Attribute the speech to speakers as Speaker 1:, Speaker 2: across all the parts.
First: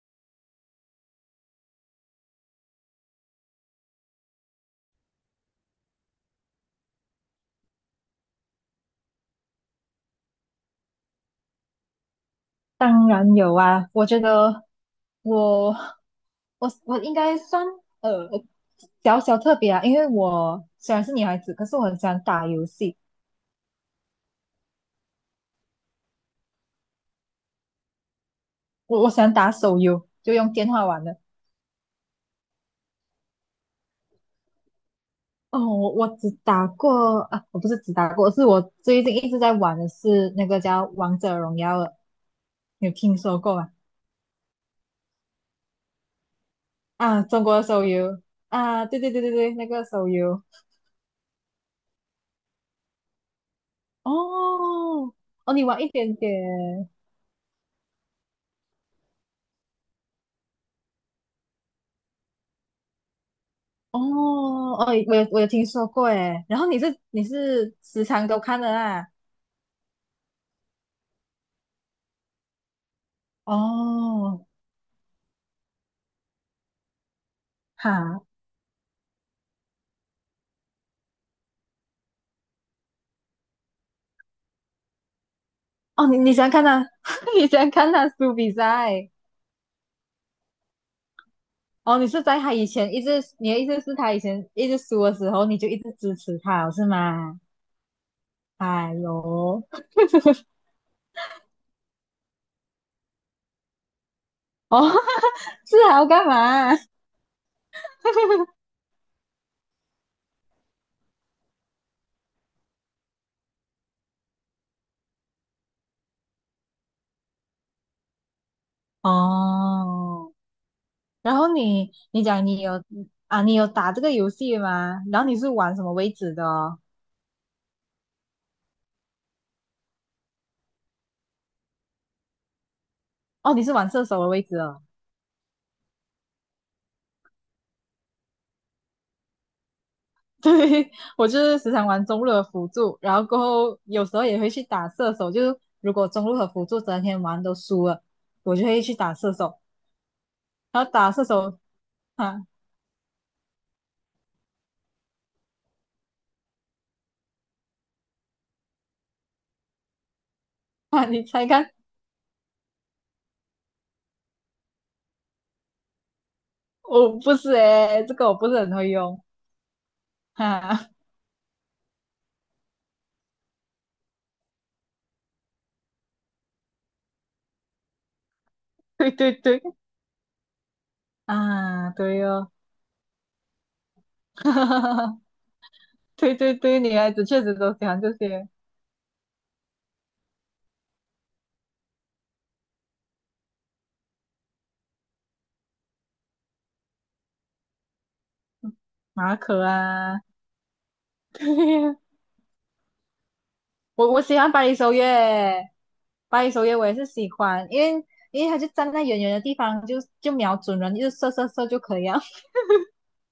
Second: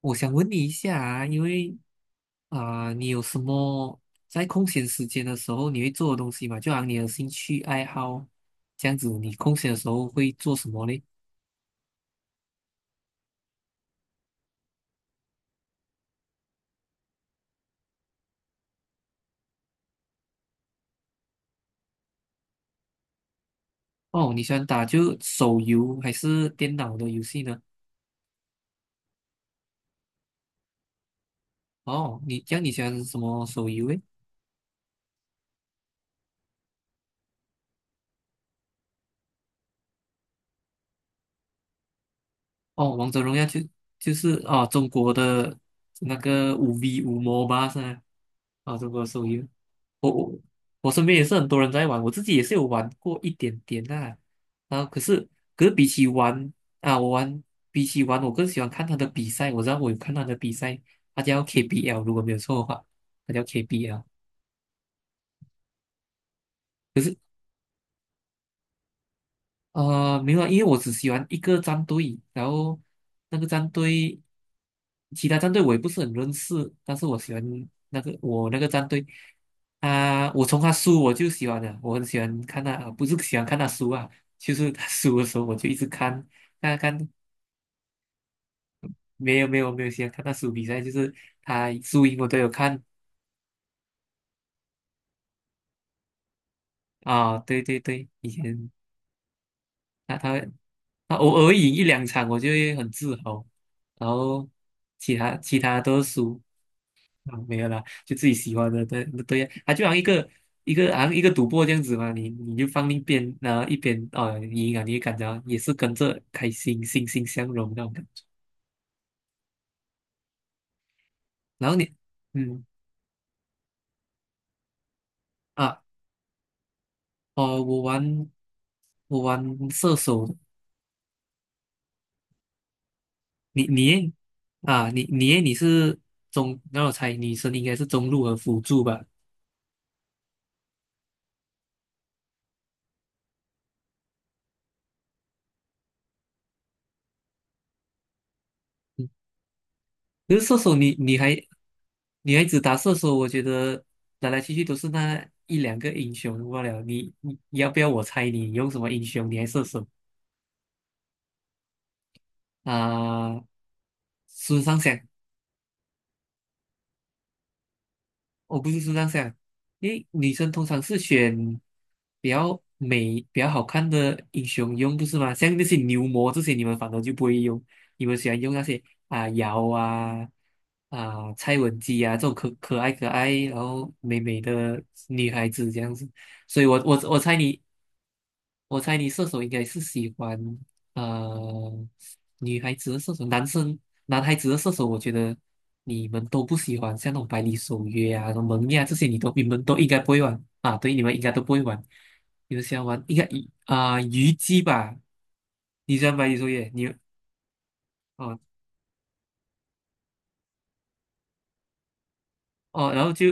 Speaker 1: 我想问你一下啊，因为你有什么在空闲时间的时候你会做的东西嘛？就好像你的兴趣爱好这样子，你空闲的时候会做什么嘞？
Speaker 2: 当然有啊，我觉得我我应该算呃小小特别啊，因为我虽然是女孩子，可是我很喜欢打游戏，
Speaker 1: 哦，你喜欢打就手游还是电脑的游戏呢？
Speaker 2: 我喜欢打手游，就用电话玩的。
Speaker 1: 哦，你这样你喜欢什么手游诶？
Speaker 2: 哦，我只打过啊，我不是只打过，是我最近一直在玩的是那个叫《王者荣耀》的，你有
Speaker 1: 哦，王
Speaker 2: 听
Speaker 1: 者荣
Speaker 2: 说
Speaker 1: 耀
Speaker 2: 过
Speaker 1: 就
Speaker 2: 吗？
Speaker 1: 就是啊，中国的那个五 V 五
Speaker 2: 啊，中
Speaker 1: m
Speaker 2: 国的
Speaker 1: 吧是
Speaker 2: 手
Speaker 1: 吧？
Speaker 2: 游
Speaker 1: 哦，
Speaker 2: 啊，
Speaker 1: 中
Speaker 2: 对
Speaker 1: 国
Speaker 2: 对对
Speaker 1: 手
Speaker 2: 对
Speaker 1: 游。
Speaker 2: 对，那个手
Speaker 1: 我我
Speaker 2: 游
Speaker 1: 我身边也是很多人在玩，我自己也是有玩过一点点啦、然后可
Speaker 2: 哦
Speaker 1: 是
Speaker 2: 哦，你
Speaker 1: 可是
Speaker 2: 玩
Speaker 1: 比
Speaker 2: 一
Speaker 1: 起
Speaker 2: 点
Speaker 1: 玩
Speaker 2: 点
Speaker 1: 啊，我玩比起玩，我更喜欢看他的比赛。我知道我有看他的比赛，他叫 KBL,如果没有错的话，他叫
Speaker 2: 哦
Speaker 1: KBL。
Speaker 2: 哦，我有听说过诶，然后你是
Speaker 1: 可是
Speaker 2: 你是时常都看的啦，
Speaker 1: 没有啊，因为我只喜欢一个战队，然后那个战队
Speaker 2: 哦，
Speaker 1: 其他战队我也不是很认识，但是我喜欢
Speaker 2: 哈，
Speaker 1: 我那个战队啊，我从他输我就喜欢的，我很喜欢看他，啊，不是喜欢看他输啊，就是他输的时候我就一直
Speaker 2: 哦你
Speaker 1: 看，
Speaker 2: 你喜欢看
Speaker 1: 看
Speaker 2: 他，
Speaker 1: 看
Speaker 2: 你喜欢看他输比赛，
Speaker 1: 没有没有没有喜欢看他输比赛，就是他
Speaker 2: 哦
Speaker 1: 输
Speaker 2: 你
Speaker 1: 赢
Speaker 2: 是
Speaker 1: 我都
Speaker 2: 在
Speaker 1: 有
Speaker 2: 他以
Speaker 1: 看
Speaker 2: 前一直，你的意思是他以前一直输的时候，你就一直支持他是
Speaker 1: 啊，
Speaker 2: 吗？
Speaker 1: 对对对，以前
Speaker 2: 哎呦，
Speaker 1: 他他他偶尔赢一两场我就会很自豪，然后
Speaker 2: 哦，
Speaker 1: 其他其
Speaker 2: 是
Speaker 1: 他
Speaker 2: 还
Speaker 1: 都
Speaker 2: 要
Speaker 1: 是
Speaker 2: 干
Speaker 1: 输。
Speaker 2: 嘛？
Speaker 1: 啊，没有啦，就自己喜欢的，对对呀，啊，就好像一个赌博这样子嘛，你就放一边，然后一边哦赢啊，你就感觉也是跟着开心，欣欣向荣那种感觉。
Speaker 2: 哦，然后
Speaker 1: 然后
Speaker 2: 你
Speaker 1: 你，
Speaker 2: 你讲你
Speaker 1: 嗯
Speaker 2: 有啊，你有打这个游戏吗？然后你是玩什
Speaker 1: 啊，
Speaker 2: 么为止的哦
Speaker 1: 哦，我玩射手的。
Speaker 2: 哦，你
Speaker 1: 你
Speaker 2: 是玩
Speaker 1: 你
Speaker 2: 射
Speaker 1: 诶
Speaker 2: 手的位置哦。
Speaker 1: 啊，你你诶你是中，那我猜，你是应该是中路和辅助吧？嗯
Speaker 2: 对，我就是时常玩中路的辅助，然后过后有时候也会去打射手。就是如果中路和辅助整天玩都输了，我就会去打射手。
Speaker 1: 可是射手
Speaker 2: 然后
Speaker 1: 你，
Speaker 2: 打
Speaker 1: 你
Speaker 2: 射
Speaker 1: 还
Speaker 2: 手，
Speaker 1: 女孩
Speaker 2: 啊
Speaker 1: 子打射手，我觉得来来去去都是那一两个英雄罢了。你要不要我猜你用什么英雄？你还射手
Speaker 2: 啊，你猜看？
Speaker 1: 啊？孙尚香。
Speaker 2: 我不是诶，这个我不
Speaker 1: 我
Speaker 2: 是
Speaker 1: 不
Speaker 2: 很
Speaker 1: 是
Speaker 2: 会
Speaker 1: 这样
Speaker 2: 用。
Speaker 1: 想，因为女生通常
Speaker 2: 啊，
Speaker 1: 是选比较美、比较好看的英雄用，不是吗？像那些牛魔这些，你们反而就不会用，你们喜欢用那些
Speaker 2: 对
Speaker 1: 啊
Speaker 2: 对对，
Speaker 1: 瑶啊、啊蔡文
Speaker 2: 啊，
Speaker 1: 姬啊，
Speaker 2: 对
Speaker 1: 这种可
Speaker 2: 哦，
Speaker 1: 可爱可爱，然后美美的 女孩子这样子。
Speaker 2: 对对
Speaker 1: 所以
Speaker 2: 对，女孩子确实都喜欢这些
Speaker 1: 我猜你射手应该是喜欢呃女孩子的射手，男孩子的射手，我觉得你们都不喜欢，像那种百里守约啊、什么蒙面啊这些，你都
Speaker 2: 马
Speaker 1: 你们
Speaker 2: 可
Speaker 1: 都应该不
Speaker 2: 啊，
Speaker 1: 会玩啊。对，你们应该都
Speaker 2: 对
Speaker 1: 不会玩，
Speaker 2: 呀
Speaker 1: 你们喜欢玩应该以啊、
Speaker 2: 我
Speaker 1: 虞
Speaker 2: 喜欢
Speaker 1: 姬
Speaker 2: 百里守
Speaker 1: 吧？
Speaker 2: 约，
Speaker 1: 你喜欢百里
Speaker 2: 百
Speaker 1: 守
Speaker 2: 里守
Speaker 1: 约，
Speaker 2: 约我也是喜欢，
Speaker 1: 哦
Speaker 2: 因为他就站在远远的地方，就瞄准人，就射射射就可以了。
Speaker 1: 哦，然后就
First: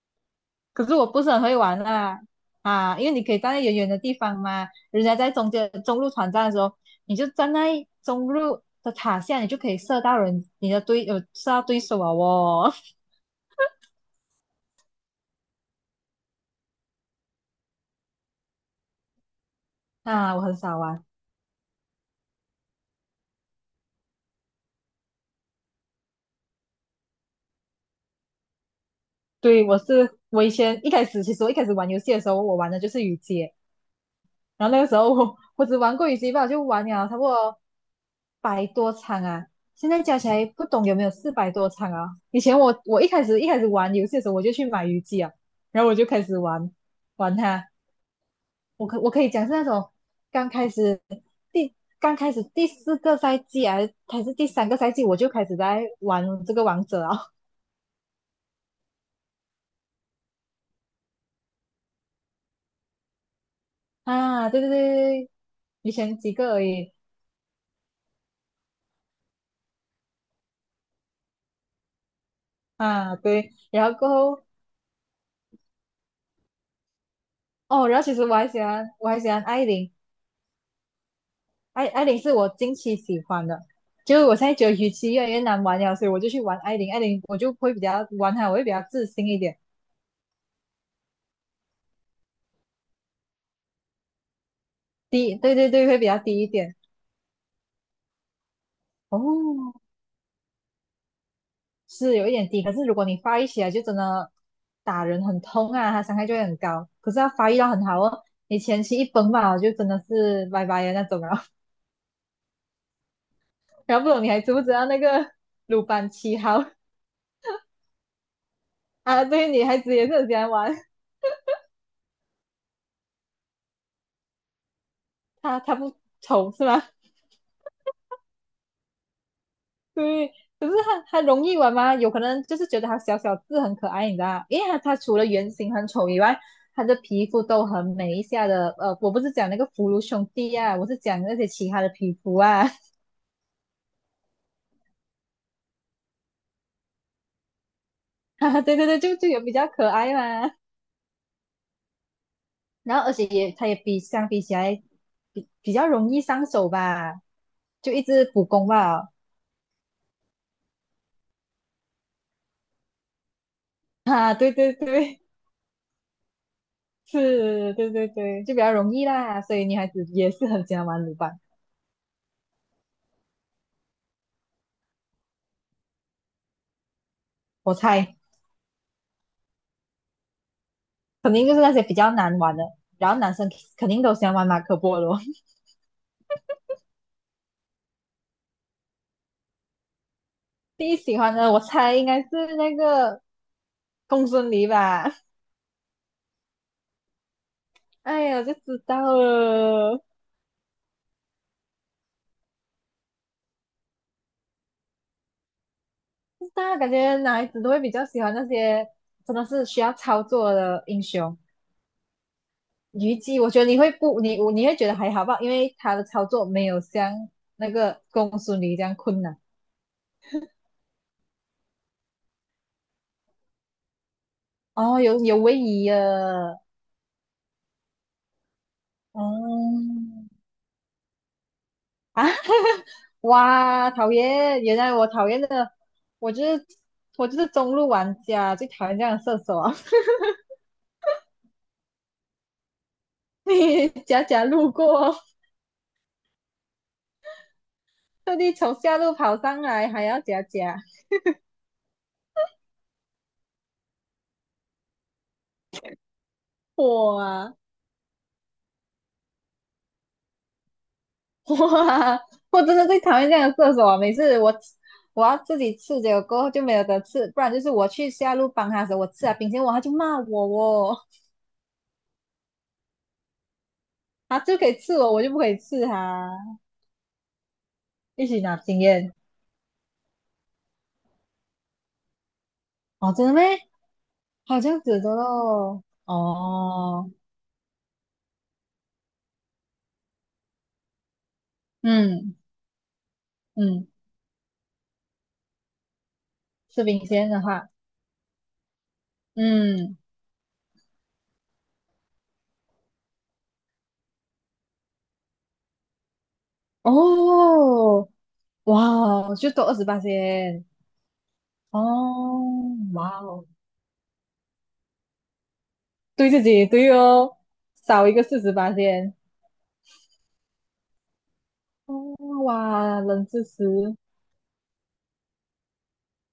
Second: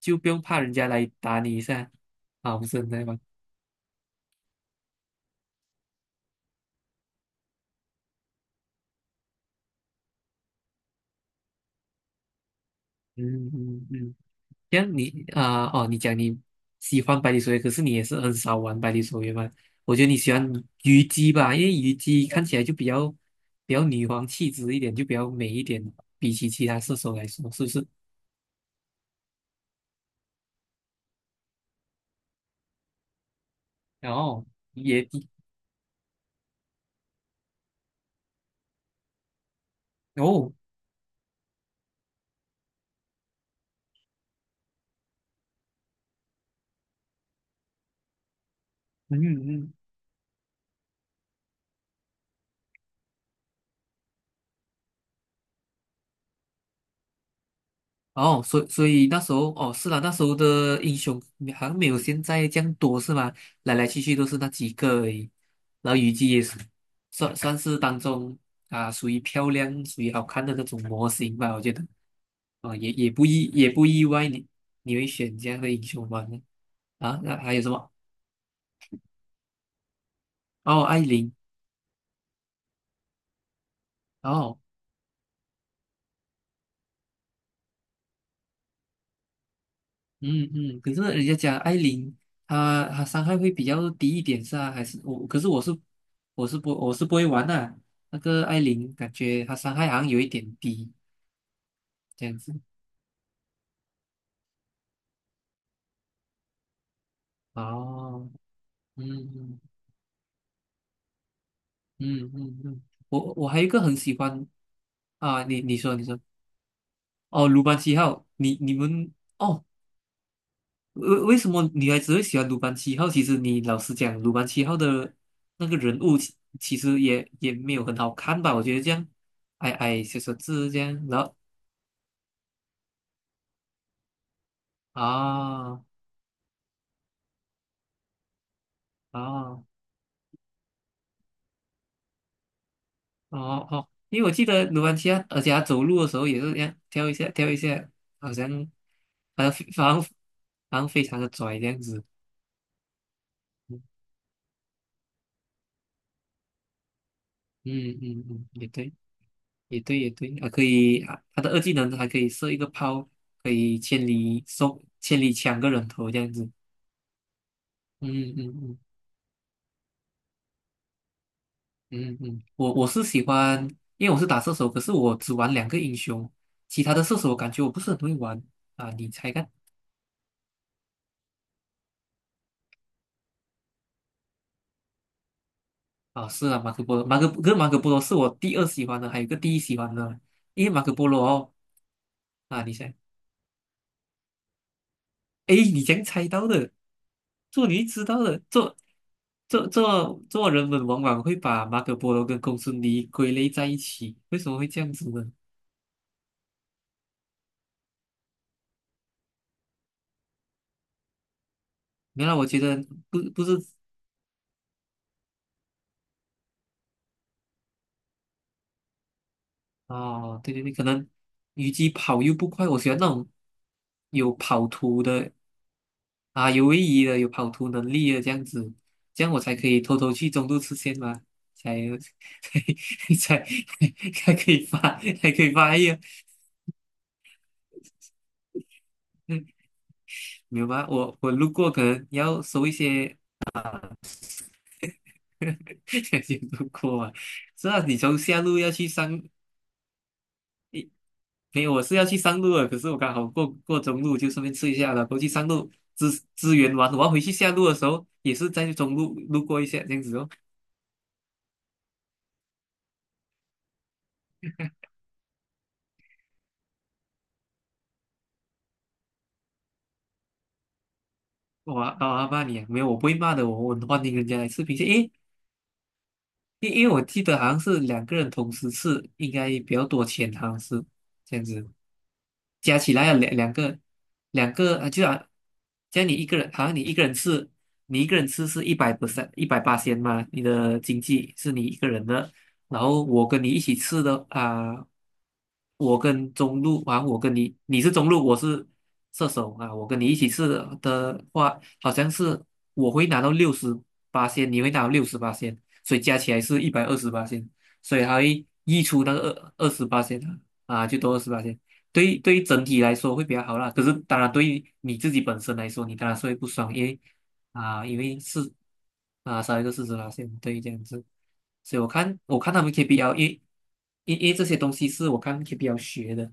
Speaker 1: 就不用怕人
Speaker 2: 可
Speaker 1: 家
Speaker 2: 是
Speaker 1: 来
Speaker 2: 我不是
Speaker 1: 打
Speaker 2: 很
Speaker 1: 你
Speaker 2: 会
Speaker 1: 一
Speaker 2: 玩
Speaker 1: 下。
Speaker 2: 啦，
Speaker 1: 啊，不是很
Speaker 2: 啊，
Speaker 1: 在
Speaker 2: 因为
Speaker 1: 玩。
Speaker 2: 你可以站在远远的地方嘛，人家在中间中路团战的时候，你就站在中路的塔下，你就可以射到人，你的对呃射到对手啊哦。
Speaker 1: 嗯嗯嗯。这样哦，你讲你喜欢百里守约，可是你也是很少玩百里守约嘛？我觉得你喜
Speaker 2: 啊，我
Speaker 1: 欢
Speaker 2: 很少
Speaker 1: 虞
Speaker 2: 玩，
Speaker 1: 姬吧，因为虞姬看起来就比较女皇气质一点，就比较美一点，比起其他射手来说，是不是？
Speaker 2: 对我是我以前一开始其实我一开始玩游戏的时候，我玩的就是雨姐。
Speaker 1: 然后
Speaker 2: 然后那个时
Speaker 1: 也
Speaker 2: 候我只玩过羽西吧，就玩了差不多百多场啊，现在加起来
Speaker 1: 哦，
Speaker 2: 不懂有没有400多场啊。以前我一开始玩游戏的时候，我就去买鱼机啊，然后我就开始玩它。我
Speaker 1: 嗯
Speaker 2: 可以讲是那
Speaker 1: 嗯。
Speaker 2: 种刚开始第刚开始第四个赛季啊，还是第三个赛季，我就开始在玩这个王者啊
Speaker 1: 哦，所以那时候哦，是啦，那时候的英雄好像没有现在这样多，是吗？来来去 去都是那
Speaker 2: 啊，对对
Speaker 1: 几
Speaker 2: 对
Speaker 1: 个而
Speaker 2: 对，
Speaker 1: 已。
Speaker 2: 对
Speaker 1: 然
Speaker 2: 以
Speaker 1: 后虞
Speaker 2: 前
Speaker 1: 姬
Speaker 2: 几
Speaker 1: 也
Speaker 2: 个
Speaker 1: 是
Speaker 2: 而已
Speaker 1: 算是当中啊，属于漂亮、属于好看的那种模型吧，我觉得啊，
Speaker 2: 啊，对，
Speaker 1: 也不
Speaker 2: 然后
Speaker 1: 意
Speaker 2: 过
Speaker 1: 外，
Speaker 2: 后
Speaker 1: 你，你会选这样的英雄吧？啊，那还有什
Speaker 2: 哦，
Speaker 1: 么？
Speaker 2: 然后其实我还喜欢艾琳。
Speaker 1: 哦，艾琳。
Speaker 2: 艾琳是我近期喜欢的，就是我现在
Speaker 1: 哦，
Speaker 2: 觉得鱼鳍越来越难玩了，所以我就去玩艾琳，艾琳我就会比较玩它，我会比较自信一点，
Speaker 1: 嗯嗯，可是人家讲艾琳，她伤害会比较低一点，是啊，还是我？
Speaker 2: 低，
Speaker 1: 可是
Speaker 2: 对
Speaker 1: 我
Speaker 2: 对
Speaker 1: 是
Speaker 2: 对，会比较低一点。
Speaker 1: 我是不会玩的啊，那个艾琳感觉她伤
Speaker 2: 哦，
Speaker 1: 害好像有一点低
Speaker 2: 是
Speaker 1: 这
Speaker 2: 有一
Speaker 1: 样
Speaker 2: 点
Speaker 1: 子。
Speaker 2: 低，可是如果你发育起来，就真的打人很痛啊，它伤害就会很高。可是它发育到很好哦，
Speaker 1: 哦，
Speaker 2: 你前期
Speaker 1: 嗯
Speaker 2: 一崩吧，
Speaker 1: 嗯
Speaker 2: 就真的是拜拜的那种了。
Speaker 1: 嗯嗯嗯，我还有一个很
Speaker 2: 然后不
Speaker 1: 喜
Speaker 2: 懂你还
Speaker 1: 欢。
Speaker 2: 知不知道那个
Speaker 1: 啊，你你
Speaker 2: 鲁
Speaker 1: 说你
Speaker 2: 班
Speaker 1: 说
Speaker 2: 七号
Speaker 1: 哦，鲁班七号，你们。
Speaker 2: 啊？对，
Speaker 1: 哦，
Speaker 2: 女孩子也是很喜欢玩，
Speaker 1: 为什么女孩子会喜欢鲁班七号？其实你老实讲，鲁班七号的
Speaker 2: 她
Speaker 1: 那
Speaker 2: 她
Speaker 1: 个
Speaker 2: 不
Speaker 1: 人物其
Speaker 2: 丑是
Speaker 1: 其
Speaker 2: 吗？
Speaker 1: 实也没有很好看吧？我觉得这样矮 矮小
Speaker 2: 对，
Speaker 1: 小
Speaker 2: 可
Speaker 1: 只
Speaker 2: 是
Speaker 1: 这
Speaker 2: 它
Speaker 1: 样，
Speaker 2: 它
Speaker 1: 然后
Speaker 2: 容易玩吗？有可能就是觉得它小小字很可爱，你知道吗因为它除了原型
Speaker 1: 啊
Speaker 2: 很丑以外，它的皮肤都很美一下的。我不是讲那
Speaker 1: 啊
Speaker 2: 个福禄兄弟啊，我是讲那些其他的皮肤啊。
Speaker 1: 哦哦，因为我记得鲁班七号，而且他走路的时候也是这样跳一下跳一下，好
Speaker 2: 啊，
Speaker 1: 像
Speaker 2: 对对对，就有
Speaker 1: 好
Speaker 2: 比
Speaker 1: 像非
Speaker 2: 较
Speaker 1: 好
Speaker 2: 可
Speaker 1: 像
Speaker 2: 爱嘛。
Speaker 1: 好像非常的拽这样子。
Speaker 2: 然后而且也它也
Speaker 1: 嗯
Speaker 2: 相比起来比较容易上手吧，就
Speaker 1: 嗯
Speaker 2: 一
Speaker 1: 嗯，
Speaker 2: 直补
Speaker 1: 嗯也
Speaker 2: 攻
Speaker 1: 对。
Speaker 2: 吧。
Speaker 1: 也对，也对，啊，可以啊，他的二技能还可以射一个炮，可以 千
Speaker 2: 啊，
Speaker 1: 里
Speaker 2: 对对
Speaker 1: 送、千
Speaker 2: 对，
Speaker 1: 里抢个人头这样子。
Speaker 2: 是，对对
Speaker 1: 嗯
Speaker 2: 对，就比较
Speaker 1: 嗯
Speaker 2: 容易啦。所以女孩子也是很喜欢玩鲁班，
Speaker 1: 嗯嗯嗯，我我是喜欢，因为我是打射手，可是我只玩两个英雄，其他的射手我感觉我
Speaker 2: 我
Speaker 1: 不是很会
Speaker 2: 猜。
Speaker 1: 玩啊。你猜看。
Speaker 2: 肯定就是那些比较难玩的。然后男生肯定都喜欢玩马可波罗，
Speaker 1: 啊？是啊，马可波罗，马可跟马可波罗是我第二喜欢的，还有一个第一喜欢的，因为 马
Speaker 2: 第
Speaker 1: 可
Speaker 2: 一
Speaker 1: 波
Speaker 2: 喜
Speaker 1: 罗
Speaker 2: 欢
Speaker 1: 哦。
Speaker 2: 的我猜应该是
Speaker 1: 啊，你
Speaker 2: 那
Speaker 1: 猜。
Speaker 2: 个公孙离吧。
Speaker 1: 哎，你怎样猜到的？做你知道
Speaker 2: 哎
Speaker 1: 的，
Speaker 2: 呀，就
Speaker 1: 做
Speaker 2: 知道
Speaker 1: 做
Speaker 2: 了，
Speaker 1: 做做人们往往会把马可波罗跟公孙离归类在一起，为什么会这样子呢？
Speaker 2: 大家感觉男孩子都会比较喜欢那些真的是需要操作的英雄。
Speaker 1: 原来我觉得
Speaker 2: 虞姬，
Speaker 1: 不
Speaker 2: 我
Speaker 1: 是。
Speaker 2: 觉得你会不，你会觉得还好吧，因为他的操作没有像那个公孙离这样困难。
Speaker 1: 哦，对对对，可能虞姬跑又不快，我喜欢那种有跑
Speaker 2: 哦，
Speaker 1: 图
Speaker 2: 有
Speaker 1: 的
Speaker 2: 有位移
Speaker 1: 啊，
Speaker 2: 了，
Speaker 1: 有位移的，有跑图能力的这样子，这样我才可以偷偷去
Speaker 2: 嗯
Speaker 1: 中路吃线嘛，才
Speaker 2: 啊，
Speaker 1: 才才
Speaker 2: 哇，讨
Speaker 1: 才可
Speaker 2: 厌！
Speaker 1: 以
Speaker 2: 原
Speaker 1: 发，
Speaker 2: 来我讨
Speaker 1: 才
Speaker 2: 厌
Speaker 1: 可以
Speaker 2: 的，
Speaker 1: 发 育。
Speaker 2: 我就是我就是中路玩家，最讨厌这样的射手啊！
Speaker 1: 没有吧？我路过，可能要收一些。
Speaker 2: 你假假路过，
Speaker 1: 有路过啊。是啊，你从
Speaker 2: 特
Speaker 1: 下
Speaker 2: 地
Speaker 1: 路要
Speaker 2: 从
Speaker 1: 去
Speaker 2: 下
Speaker 1: 上，
Speaker 2: 路跑上来，还要假假，
Speaker 1: 没有，我是要去上路的，可是我刚好过中路，就顺便吃一下了。过去上路支援完，我要回去下
Speaker 2: 哇
Speaker 1: 路的时候，也是在中路路过一下这样子哦。
Speaker 2: 哇！我真的最讨厌这样的射手啊！每次我要自己刺，结果过后就没有得吃，不然就是我去下路帮他的时候，我吃了冰淇淋，哇，他就骂我哦，
Speaker 1: 我啊骂你啊，没有，我不会骂的，我很欢迎人家
Speaker 2: 他
Speaker 1: 来
Speaker 2: 就
Speaker 1: 吃
Speaker 2: 可以
Speaker 1: 螃蟹。
Speaker 2: 刺
Speaker 1: 诶，
Speaker 2: 我，我就不可以刺他，
Speaker 1: 因为我记得好像是两个
Speaker 2: 一
Speaker 1: 人
Speaker 2: 起
Speaker 1: 同
Speaker 2: 拿
Speaker 1: 时
Speaker 2: 经
Speaker 1: 吃，
Speaker 2: 验
Speaker 1: 应该比较多钱，好像是这样子。加起来
Speaker 2: 哦，
Speaker 1: 要
Speaker 2: 真的
Speaker 1: 两两
Speaker 2: 咩？
Speaker 1: 个两
Speaker 2: 好
Speaker 1: 个
Speaker 2: 像
Speaker 1: 啊，
Speaker 2: 子
Speaker 1: 就
Speaker 2: 的
Speaker 1: 啊，
Speaker 2: 咯，
Speaker 1: 加你一个人，好像你一个
Speaker 2: 哦。
Speaker 1: 人吃，你一个人吃是100% 一百八千嘛，你的经济是你一个人的，
Speaker 2: 嗯
Speaker 1: 然后我跟你一起
Speaker 2: 嗯，
Speaker 1: 吃的啊、我跟中路
Speaker 2: 吃
Speaker 1: 啊，
Speaker 2: 冰
Speaker 1: 我
Speaker 2: 鲜
Speaker 1: 跟
Speaker 2: 的
Speaker 1: 你，
Speaker 2: 话，
Speaker 1: 你是中路，我是射手啊，我
Speaker 2: 嗯，
Speaker 1: 跟你一起试的话，好像是我会拿到六十八仙，你会拿到六十八仙，所以加起来是128仙，所以
Speaker 2: 哦，
Speaker 1: 还会溢
Speaker 2: 哇
Speaker 1: 出那个
Speaker 2: 哦，就多
Speaker 1: 二
Speaker 2: 二
Speaker 1: 十
Speaker 2: 十八
Speaker 1: 八线
Speaker 2: 仙，
Speaker 1: 啊，啊，就多二十八仙。对于对
Speaker 2: 哦，
Speaker 1: 于整体来
Speaker 2: 哇
Speaker 1: 说会比较
Speaker 2: 哦，
Speaker 1: 好啦，可是当然对于你自己本身来说，你当然是
Speaker 2: 对
Speaker 1: 会
Speaker 2: 自
Speaker 1: 不
Speaker 2: 己
Speaker 1: 爽，因
Speaker 2: 对
Speaker 1: 为
Speaker 2: 哦，
Speaker 1: 啊，因
Speaker 2: 少一
Speaker 1: 为
Speaker 2: 个四
Speaker 1: 是
Speaker 2: 十八仙，
Speaker 1: 啊，少一个市值拉线，对，这样子。所以我
Speaker 2: 哦，
Speaker 1: 看我看他们
Speaker 2: 哇，
Speaker 1: KPL,
Speaker 2: 冷
Speaker 1: 因
Speaker 2: 知识，
Speaker 1: 因因为这些东西是我看 KPL 学的，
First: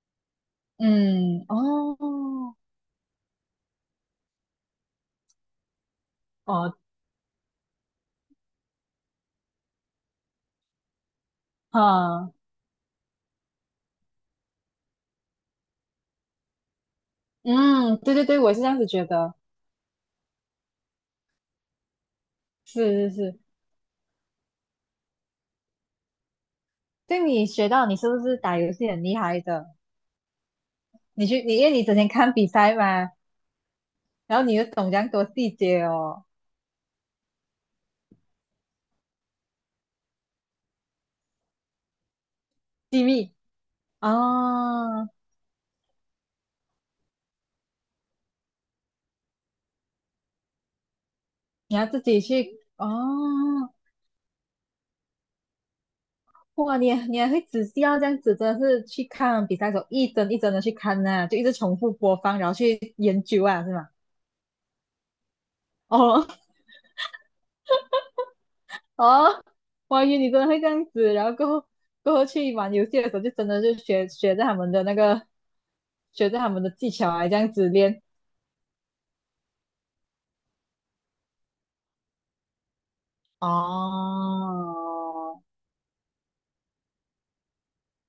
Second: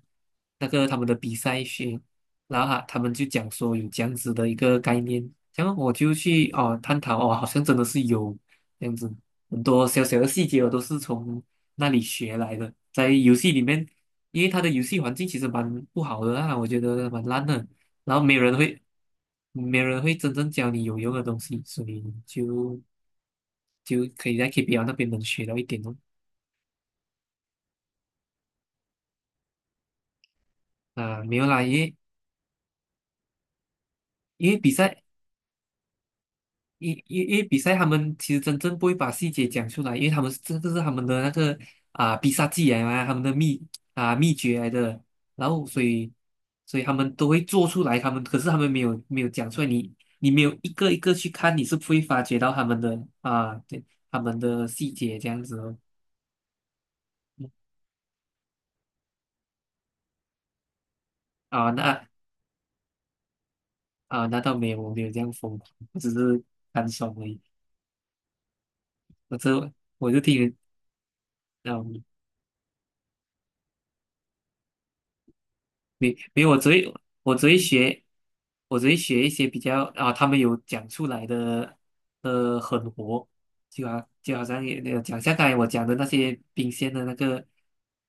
Speaker 1: 那个他们的比
Speaker 2: 嗯，
Speaker 1: 赛学，
Speaker 2: 哦，
Speaker 1: 然后他们就讲说有这样子的一个概念，然后我就去
Speaker 2: 哦，
Speaker 1: 哦探讨哦，好像真的是有这样子，很多小小的细节我都是从那里
Speaker 2: 哈，
Speaker 1: 学来的，在游戏里面，因为它的游戏环境其实蛮不好的啊，我觉得蛮烂的，
Speaker 2: 嗯，对
Speaker 1: 然后
Speaker 2: 对
Speaker 1: 没
Speaker 2: 对，
Speaker 1: 有
Speaker 2: 我也
Speaker 1: 人
Speaker 2: 是这样
Speaker 1: 会，
Speaker 2: 子觉得，
Speaker 1: 没人会真正教你有用的东西，所以就
Speaker 2: 是是是，
Speaker 1: 就可以在 KPL 那边能学到一点哦。
Speaker 2: 对你学到你是不是打游戏很厉害的？
Speaker 1: 啊，
Speaker 2: 你
Speaker 1: 没
Speaker 2: 去，
Speaker 1: 有
Speaker 2: 你
Speaker 1: 啦，
Speaker 2: 因
Speaker 1: 因
Speaker 2: 为你
Speaker 1: 为
Speaker 2: 整天看比赛嘛，然后
Speaker 1: 因
Speaker 2: 你
Speaker 1: 为
Speaker 2: 又
Speaker 1: 比
Speaker 2: 懂这
Speaker 1: 赛，
Speaker 2: 样多细节哦，
Speaker 1: 因因因为比赛他们其实真正不会把细节讲出来，因为他们是这是他们的那个啊必杀技
Speaker 2: 机
Speaker 1: 啊，他们的
Speaker 2: 密。
Speaker 1: 秘诀来的，
Speaker 2: 哦，
Speaker 1: 然后所以他们都会做出来，他们可是他们没有讲出来，你没有一个一个去看，你是
Speaker 2: 你要
Speaker 1: 不
Speaker 2: 自
Speaker 1: 会
Speaker 2: 己
Speaker 1: 发觉到
Speaker 2: 去
Speaker 1: 他们
Speaker 2: 哦，
Speaker 1: 的啊对他们的细节这样子哦。
Speaker 2: 哇，你还会仔细要这样子，真的是去看比赛的时候一帧一帧的去看呐、就一直
Speaker 1: 啊，
Speaker 2: 重复
Speaker 1: 那
Speaker 2: 播放，然后去研究啊，是吗？
Speaker 1: 啊，那倒没有，我没有这样疯狂，我只
Speaker 2: 哦
Speaker 1: 是 单爽而已。我
Speaker 2: 哦，
Speaker 1: 这
Speaker 2: 我以
Speaker 1: 我
Speaker 2: 为
Speaker 1: 就
Speaker 2: 你
Speaker 1: 听
Speaker 2: 真的
Speaker 1: 人，
Speaker 2: 会这样子，然后
Speaker 1: 嗯，
Speaker 2: 过后去玩游戏的时候，就真的就学着他们的那个，
Speaker 1: 没
Speaker 2: 学着
Speaker 1: 没有，
Speaker 2: 他
Speaker 1: 我
Speaker 2: 们
Speaker 1: 只
Speaker 2: 的技
Speaker 1: 会
Speaker 2: 巧啊，
Speaker 1: 我
Speaker 2: 这
Speaker 1: 只
Speaker 2: 样
Speaker 1: 会
Speaker 2: 子练。
Speaker 1: 学，学一些比较啊，他们有讲出来的狠活，就好像也讲像
Speaker 2: 哦，
Speaker 1: 刚才我讲的那些冰鲜的那个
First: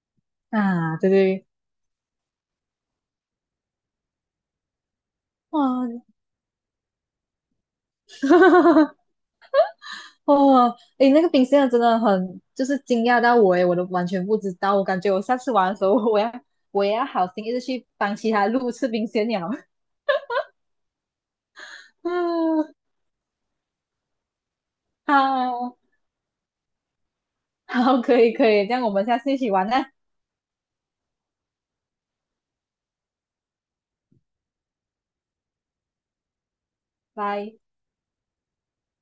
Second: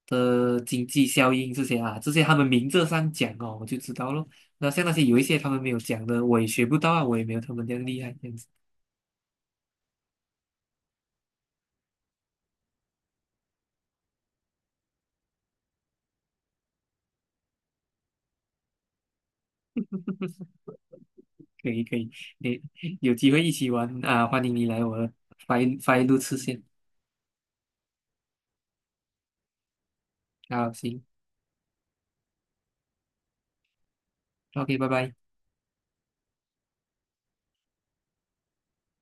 Speaker 1: 的经
Speaker 2: 啊，
Speaker 1: 济
Speaker 2: 对
Speaker 1: 效
Speaker 2: 对，
Speaker 1: 应这些啊，这些他们明着上讲哦，我就知道咯。那像那些有一些他们没有
Speaker 2: 哇，
Speaker 1: 讲的，我也学不到啊，我也没有他们这样厉害。这样子。
Speaker 2: 哦，诶，那个冰箱真的很，就是惊讶到我诶，我都完全不知道。我感觉我下次玩的时候，我也要好心一直去帮其他路吃冰鲜鸟。
Speaker 1: 可以可以，你
Speaker 2: 嗯，
Speaker 1: 有机会一起玩啊，欢迎你来我的
Speaker 2: 好，
Speaker 1: 发一路次线。
Speaker 2: 好，可以可以，这样我们下次一起玩呢，
Speaker 1: 好，行，OK,拜拜。
Speaker 2: 拜。